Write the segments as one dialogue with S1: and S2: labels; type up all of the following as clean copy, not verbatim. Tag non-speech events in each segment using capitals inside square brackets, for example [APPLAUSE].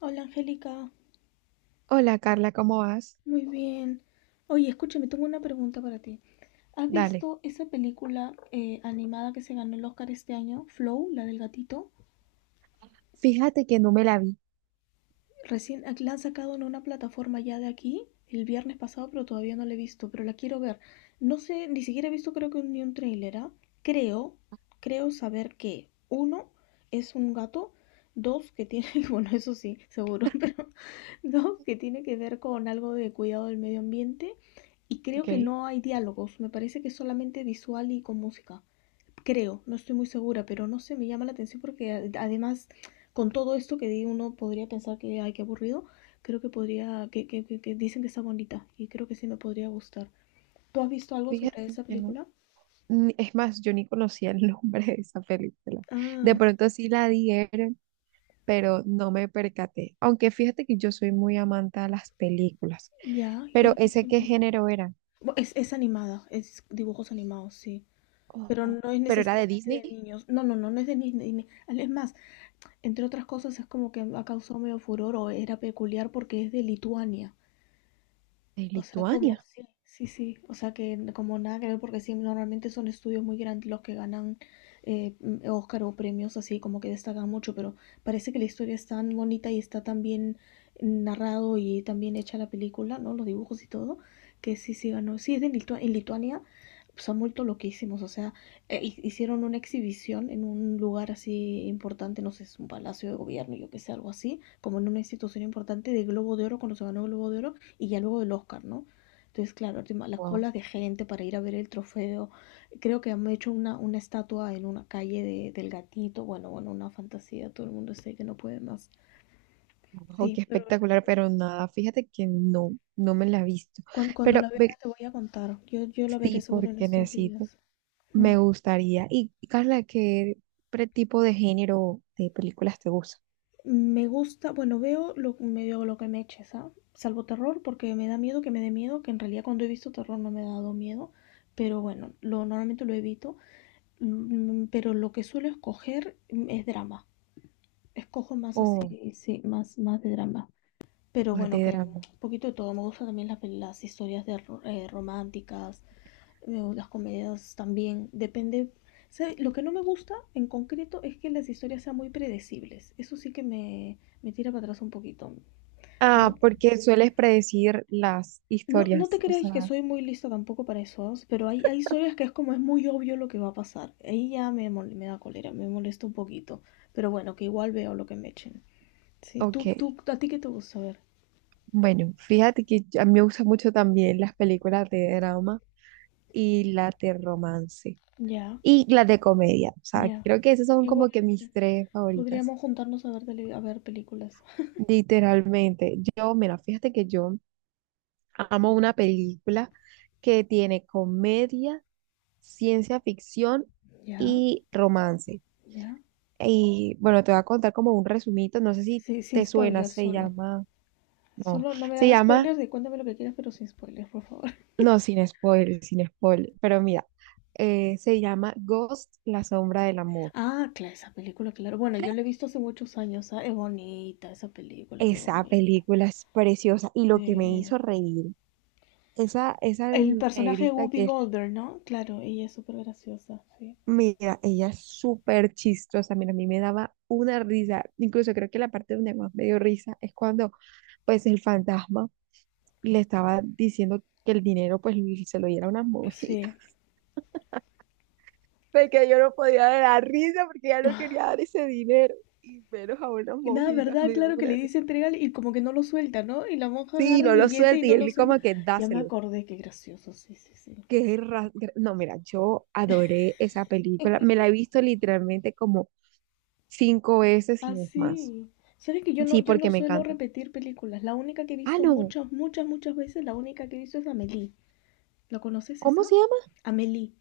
S1: Hola Angélica,
S2: Hola Carla, ¿cómo vas?
S1: muy bien. Oye, escúchame, tengo una pregunta para ti. ¿Has
S2: Dale.
S1: visto esa película animada que se ganó el Oscar este año, Flow, la del gatito?
S2: Fíjate que no me la vi.
S1: Recién la han sacado en una plataforma ya de aquí el viernes pasado, pero todavía no la he visto, pero la quiero ver. No sé, ni siquiera he visto creo que ni un tráiler, ¿ah? Creo, creo saber que uno es un gato, dos que tiene, [LAUGHS] bueno, eso sí, seguro, [LAUGHS] pero dos que tiene que ver con algo de cuidado del medio ambiente y creo
S2: Ok,
S1: que no hay diálogos, me parece que es solamente visual y con música creo, no estoy muy segura, pero no sé, me llama la atención porque además con todo esto que di uno podría pensar que, ay, qué aburrido, creo que podría, que dicen que está bonita y creo que sí me podría gustar. ¿Tú has visto algo sobre
S2: fíjate
S1: esa
S2: que no.
S1: película?
S2: Es más, yo ni conocía el [LAUGHS] nombre de esa película. De
S1: Ah,
S2: pronto sí la dieron, pero no me percaté. Aunque fíjate que yo soy muy amante a las películas.
S1: ya, ya
S2: Pero
S1: has visto
S2: ¿ese qué
S1: últimamente.
S2: género era?
S1: Es animada, es dibujos animados, sí.
S2: Oh,
S1: Pero
S2: oh.
S1: no es
S2: ¿Pero era de
S1: necesariamente de
S2: Disney?
S1: niños. No, no, no, no es de niños. Es más, entre otras cosas, es como que ha causado medio furor o era peculiar porque es de Lituania.
S2: De
S1: O sea, como
S2: Lituania.
S1: sí, sí, sí. O sea, que como nada que ver, porque sí, normalmente son estudios muy grandes los que ganan Oscar o premios así, como que destacan mucho, pero parece que la historia es tan bonita y está tan bien narrado y tan bien hecha la película, ¿no? Los dibujos y todo, que sí, sí ganó. Sí, es de en Lituania, pues han vuelto loquísimos. O sea, hicieron una exhibición en un lugar así importante, no sé, es un palacio de gobierno, yo que sé, algo así, como en una institución importante de Globo de Oro, cuando se ganó el Globo de Oro y ya luego del Oscar, ¿no? Entonces, claro, encima las
S2: Wow,
S1: colas de gente para ir a ver el trofeo. Creo que han hecho una estatua en una calle del gatito. Bueno, bueno, una fantasía. Todo el mundo sé que no puede más.
S2: wow,
S1: Sí,
S2: qué
S1: pero,
S2: espectacular,
S1: pero
S2: pero nada, fíjate que no, no me la he visto.
S1: cuan- cuando, la
S2: Pero
S1: vea
S2: ve-
S1: te voy a contar. Yo la veré
S2: sí,
S1: seguro en
S2: porque
S1: estos
S2: necesito.
S1: días. Mm.
S2: Me gustaría. Y Carla, ¿qué tipo de género de películas te gusta?
S1: Me gusta, bueno, veo medio lo que me eches, ¿ah? Salvo terror, porque me da miedo que me dé miedo, que en realidad cuando he visto terror no me ha dado miedo, pero bueno, lo, normalmente lo evito. Pero lo que suelo escoger es drama. Escojo más
S2: O
S1: así, sí, más de drama. Pero
S2: más
S1: bueno,
S2: de
S1: que
S2: drama.
S1: un poquito de todo. Me gustan también las historias de románticas, las comedias también. Depende. ¿Sabe? Lo que no me gusta en concreto es que las historias sean muy predecibles. Eso sí que me tira para atrás un poquito.
S2: Ah,
S1: Pero
S2: ¿porque sueles predecir las
S1: no, no te
S2: historias? O
S1: creas que
S2: sea,
S1: soy muy lista tampoco para eso, pero hay historias que es como es muy obvio lo que va a pasar. Ahí ya me da cólera, me molesta un poquito. Pero bueno, que igual veo lo que me echen. Sí,
S2: ok.
S1: tú, ¿a ti qué te gusta ver?
S2: Bueno, fíjate que a mí me gustan mucho también las películas de drama y las de romance.
S1: Ya,
S2: Y las de comedia. O sea,
S1: ya.
S2: creo que esas son
S1: Igual,
S2: como que mis
S1: mira,
S2: tres favoritas.
S1: podríamos juntarnos a ver, a ver películas.
S2: Literalmente. Yo, mira, fíjate que yo amo una película que tiene comedia. Ciencia ficción
S1: Ya,
S2: y romance.
S1: ya.
S2: Y bueno, te voy a contar como un resumito, no sé si
S1: Sí, sin
S2: te suena,
S1: spoilers solo.
S2: no,
S1: Solo no me
S2: se
S1: hagas
S2: llama,
S1: spoilers y cuéntame lo que quieras, pero sin spoilers, por favor. [LAUGHS]
S2: no, sin spoiler, sin spoiler, pero mira, se llama Ghost, la sombra del amor.
S1: Ah, claro, esa película, claro. Bueno, yo la he visto hace muchos años. Es bonita esa película, qué
S2: Esa
S1: bonita.
S2: película es preciosa y lo que me
S1: Sí.
S2: hizo reír, esa
S1: El personaje de
S2: negrita
S1: Whoopi
S2: que es,
S1: Goldberg, ¿no? Claro, ella es súper graciosa, sí.
S2: mira, ella es súper chistosa, mira, a mí me daba una risa, incluso creo que la parte donde más me dio risa es cuando pues el fantasma le estaba diciendo que el dinero pues se lo diera a unas monjitas,
S1: Sí.
S2: [LAUGHS] porque yo no podía dar la risa porque ya no quería dar ese dinero, y menos a unas
S1: Y nada,
S2: monjitas,
S1: ¿verdad?
S2: me dio
S1: Claro que le
S2: una
S1: dice
S2: risa.
S1: entregar y como que no lo suelta, ¿no? Y la monja
S2: Sí,
S1: agarra el
S2: no lo
S1: billete y
S2: suelta, y
S1: no lo
S2: él
S1: suelta.
S2: como que
S1: Ya me
S2: dáselo.
S1: acordé, qué gracioso, sí, sí, sí.
S2: Qué Que no, mira, yo adoré esa película, me la he visto literalmente como cinco veces y
S1: Ah,
S2: no es más.
S1: sí. Sabes que yo no,
S2: Sí,
S1: yo
S2: porque
S1: no
S2: me
S1: suelo
S2: encanta.
S1: repetir películas. La única que he
S2: Ah,
S1: visto
S2: no,
S1: muchas, muchas, muchas veces, la única que he visto es Amélie. ¿La conoces
S2: ¿cómo
S1: esa?
S2: se llama?
S1: Amélie.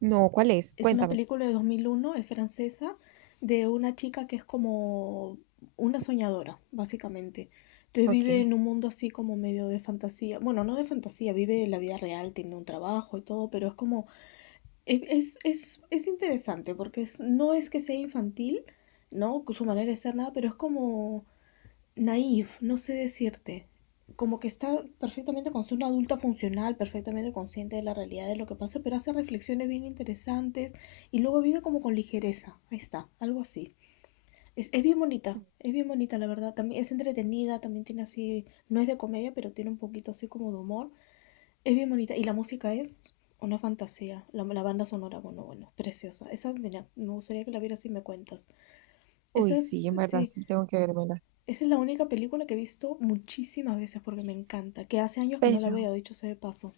S2: No, ¿cuál es?
S1: Es una
S2: Cuéntame.
S1: película de 2001 es francesa, de una chica que es como una soñadora, básicamente. Entonces
S2: Ok.
S1: vive en un mundo así como medio de fantasía. Bueno, no de fantasía, vive la vida real, tiene un trabajo y todo, pero es como... Es interesante porque no es que sea infantil, ¿no? Con su manera de ser nada, pero es como naif, no sé decirte. Como que está perfectamente con ser una adulta funcional, perfectamente consciente de la realidad de lo que pasa, pero hace reflexiones bien interesantes y luego vive como con ligereza. Ahí está, algo así. Es bien bonita, es bien bonita, la verdad. También es entretenida, también tiene así, no es de comedia, pero tiene un poquito así como de humor. Es bien bonita. Y la música es una fantasía. La banda sonora, bueno, bueno, preciosa. Esa, mira, me gustaría que la vieras y me cuentas.
S2: Uy,
S1: Esa
S2: sí,
S1: es,
S2: en verdad,
S1: sí,
S2: sí, tengo que vérmela.
S1: esa es la única película que he visto muchísimas veces porque me encanta, que hace años que no la
S2: Pero
S1: veo, dicho sea de paso.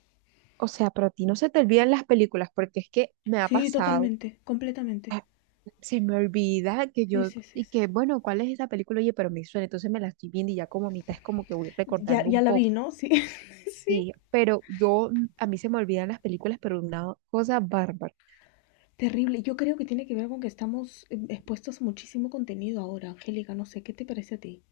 S2: o sea, pero a ti no se te olvidan las películas, porque es que me ha
S1: Sí,
S2: pasado,
S1: totalmente, completamente.
S2: se me olvida que
S1: Sí,
S2: yo,
S1: sí, sí,
S2: y
S1: sí.
S2: que bueno, ¿cuál es esa película? Oye, pero me suena, entonces me la estoy viendo y ya como a mitad es como que voy
S1: Ya,
S2: recordando
S1: ya
S2: un
S1: la
S2: poco.
S1: vi, ¿no? Sí, [LAUGHS] sí.
S2: Sí, pero yo, a mí se me olvidan las películas, pero una cosa bárbara.
S1: Terrible. Yo creo que tiene que ver con que estamos expuestos a muchísimo contenido ahora, Angélica. No sé, ¿qué te parece a ti?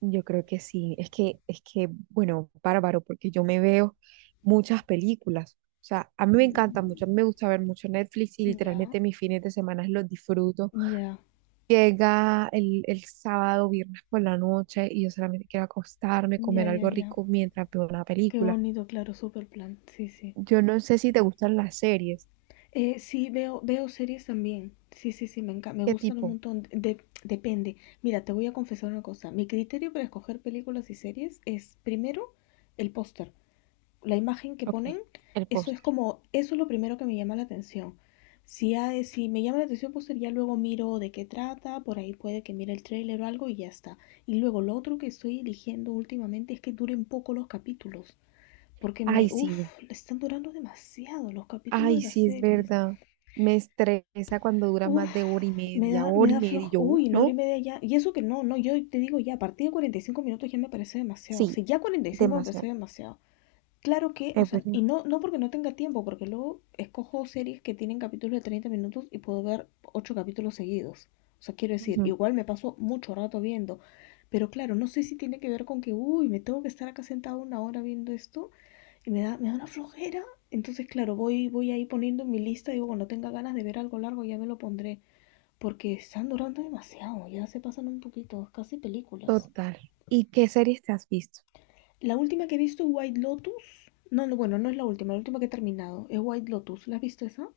S2: Yo creo que sí, bueno, bárbaro, porque yo me veo muchas películas. O sea, a mí me encanta
S1: Mm,
S2: mucho, a mí me gusta ver mucho Netflix y
S1: ya,
S2: literalmente mis fines de semana los disfruto.
S1: ya,
S2: Llega el sábado, viernes por la noche y yo solamente quiero acostarme,
S1: ya,
S2: comer
S1: ya,
S2: algo
S1: ya.
S2: rico mientras veo una
S1: Qué
S2: película.
S1: bonito, claro, super plan. Sí, sí.
S2: Yo no sé si te gustan las series.
S1: Sí, veo series también. Sí, sí, sí, me encanta, me
S2: ¿Qué
S1: gustan un
S2: tipo?
S1: montón. Depende. Mira, te voy a confesar una cosa. Mi criterio para escoger películas y series es, primero, el póster. La imagen que
S2: Ok,
S1: ponen,
S2: el
S1: eso es
S2: póster.
S1: como, eso es lo primero que me llama la atención. Si me llama la atención el póster, ya luego miro de qué trata, por ahí puede que mire el tráiler o algo y ya está. Y luego lo otro que estoy eligiendo últimamente es que duren poco los capítulos, porque
S2: Ay,
S1: uff,
S2: sí,
S1: están durando demasiado los capítulos de
S2: ay,
S1: las
S2: sí, es
S1: series.
S2: verdad. Me estresa cuando dura
S1: Uf,
S2: más de
S1: me da, me
S2: hora y
S1: da
S2: media, y
S1: floja.
S2: yo,
S1: Uy, una hora y
S2: ¿no?
S1: media ya. Y eso que no, no, yo te digo ya, a partir de 45 minutos ya me parece demasiado. O
S2: Sí,
S1: sea, ya 45 me parece
S2: demasiado,
S1: demasiado. Claro que, o
S2: es
S1: sea, y
S2: verdad.
S1: no, no porque no tenga tiempo, porque luego escojo series que tienen capítulos de 30 minutos y puedo ver 8 capítulos seguidos. O sea, quiero decir,
S2: Ujú.
S1: igual me paso mucho rato viendo. Pero claro, no sé si tiene que ver con que, uy, me tengo que estar acá sentado una hora viendo esto y me da una flojera. Entonces, claro, voy ahí poniendo en mi lista, digo, cuando tenga ganas de ver algo largo ya me lo pondré porque están durando demasiado, ya se pasan un poquito, casi películas.
S2: Total. ¿Y qué series te has visto?
S1: La última que he visto es White Lotus. No, no, bueno, no es la última que he terminado es White Lotus. ¿La has visto esa?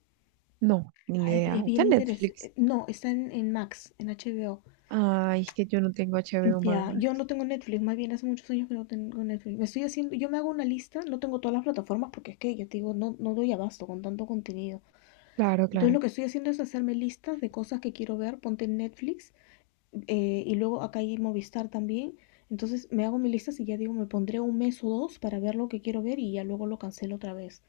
S2: No, ni
S1: Ah,
S2: idea.
S1: es
S2: ¿Está
S1: bien
S2: en Netflix?
S1: interesante. No, está en Max, en HBO.
S2: Ay, es que yo no tengo HBO
S1: Ya, yo
S2: Max.
S1: no tengo Netflix, más bien hace muchos años que no tengo Netflix. Me estoy haciendo, yo me hago una lista, no tengo todas las plataformas porque es que, ya te digo, no, no doy abasto con tanto contenido.
S2: Claro,
S1: Entonces
S2: claro.
S1: lo que estoy haciendo es hacerme listas de cosas que quiero ver, ponte en Netflix y luego acá hay Movistar también. Entonces me hago mis listas y ya digo, me pondré un mes o dos para ver lo que quiero ver y ya luego lo cancelo otra vez.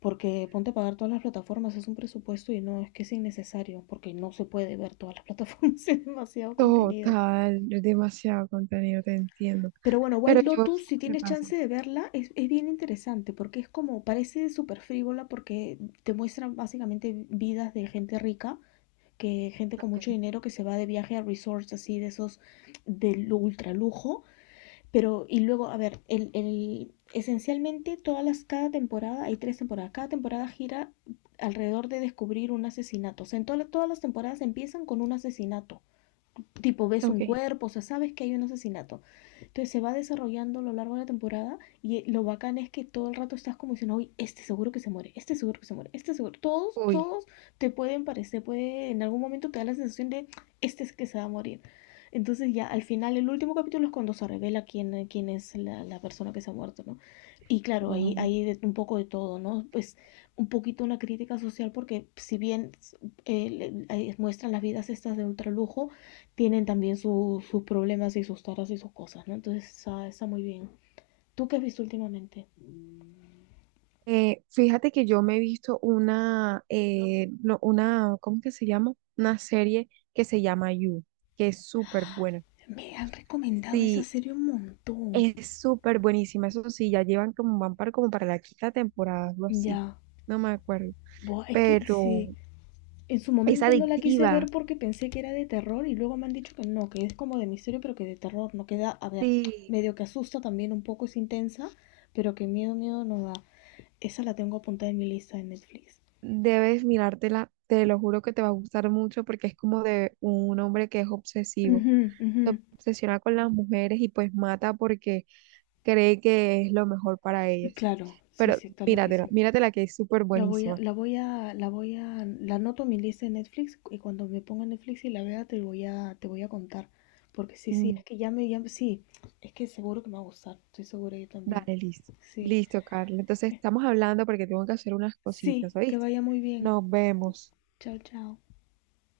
S1: Porque ponte a pagar todas las plataformas, es un presupuesto y no, es que es innecesario, porque no se puede ver todas las [LAUGHS] plataformas, es demasiado contenido.
S2: Total, no, es demasiado contenido, te entiendo.
S1: Pero bueno,
S2: Pero
S1: White
S2: yo, ¿sabes
S1: Lotus, si
S2: qué me
S1: tienes
S2: pasa?
S1: chance de verla, es bien interesante, porque es como, parece súper frívola, porque te muestra básicamente vidas de gente rica, que gente con
S2: Ok,
S1: mucho dinero que se va de viaje a resorts así de esos del ultra lujo. Pero, y luego, a ver, esencialmente todas las, cada temporada, hay tres temporadas, cada temporada gira alrededor de descubrir un asesinato. O sea, en todas las temporadas empiezan con un asesinato tipo ves
S2: ok.
S1: un cuerpo, o sea, sabes que hay un asesinato. Entonces se va desarrollando a lo largo de la temporada y lo bacán es que todo el rato estás como diciendo, uy, este seguro que se muere, este seguro que se muere, este seguro. Todos,
S2: Uy,
S1: todos te pueden parecer, puede, en algún momento te da la sensación de, este es que se va a morir. Entonces ya al final, el último capítulo es cuando se revela quién, quién es la persona que se ha muerto, ¿no? Y claro, ahí
S2: oh.
S1: hay un poco de todo, ¿no? Pues un poquito una crítica social porque si bien ahí muestran las vidas estas de ultralujo, tienen también su, sus problemas y sus taras y sus cosas, ¿no? Entonces está, está muy bien. ¿Tú qué has visto últimamente?
S2: Fíjate que yo me he visto una, no, una, ¿cómo que se llama? Una serie que se llama You, que es súper buena.
S1: Me han recomendado esa
S2: Sí,
S1: serie un montón.
S2: es súper buenísima. Eso sí, ya llevan como, van para, como para la quinta temporada, algo así.
S1: Ya,
S2: No me acuerdo.
S1: buah, es que
S2: Pero
S1: sí, en su
S2: es
S1: momento no la quise ver
S2: adictiva.
S1: porque pensé que era de terror y luego me han dicho que no, que es como de misterio pero que de terror no queda, a ver,
S2: Sí.
S1: medio que asusta también un poco, es intensa, pero que miedo, miedo no da. Esa la tengo apuntada en mi lista de Netflix.
S2: Debes mirártela, te lo juro que te va a gustar mucho porque es como de un hombre que es obsesivo.
S1: Ujú, ujú.
S2: Se obsesiona con las mujeres y pues mata porque cree que es lo mejor para ellas.
S1: Claro, sí,
S2: Pero
S1: sí, está lo que
S2: míratela,
S1: dicen.
S2: míratela que es súper buenísima.
S1: La anoto en mi lista de Netflix y cuando me ponga en Netflix y la vea te voy a contar. Porque sí, sí,
S2: Mm.
S1: es que ya, sí, es que seguro que me va a gustar, estoy segura yo también.
S2: Dale, listo.
S1: Sí,
S2: Listo, Carla. Entonces
S1: eh,
S2: estamos hablando porque tengo que hacer unas cositas,
S1: sí, que
S2: ¿oíste?
S1: vaya muy bien.
S2: Nos vemos.
S1: Chao, chao.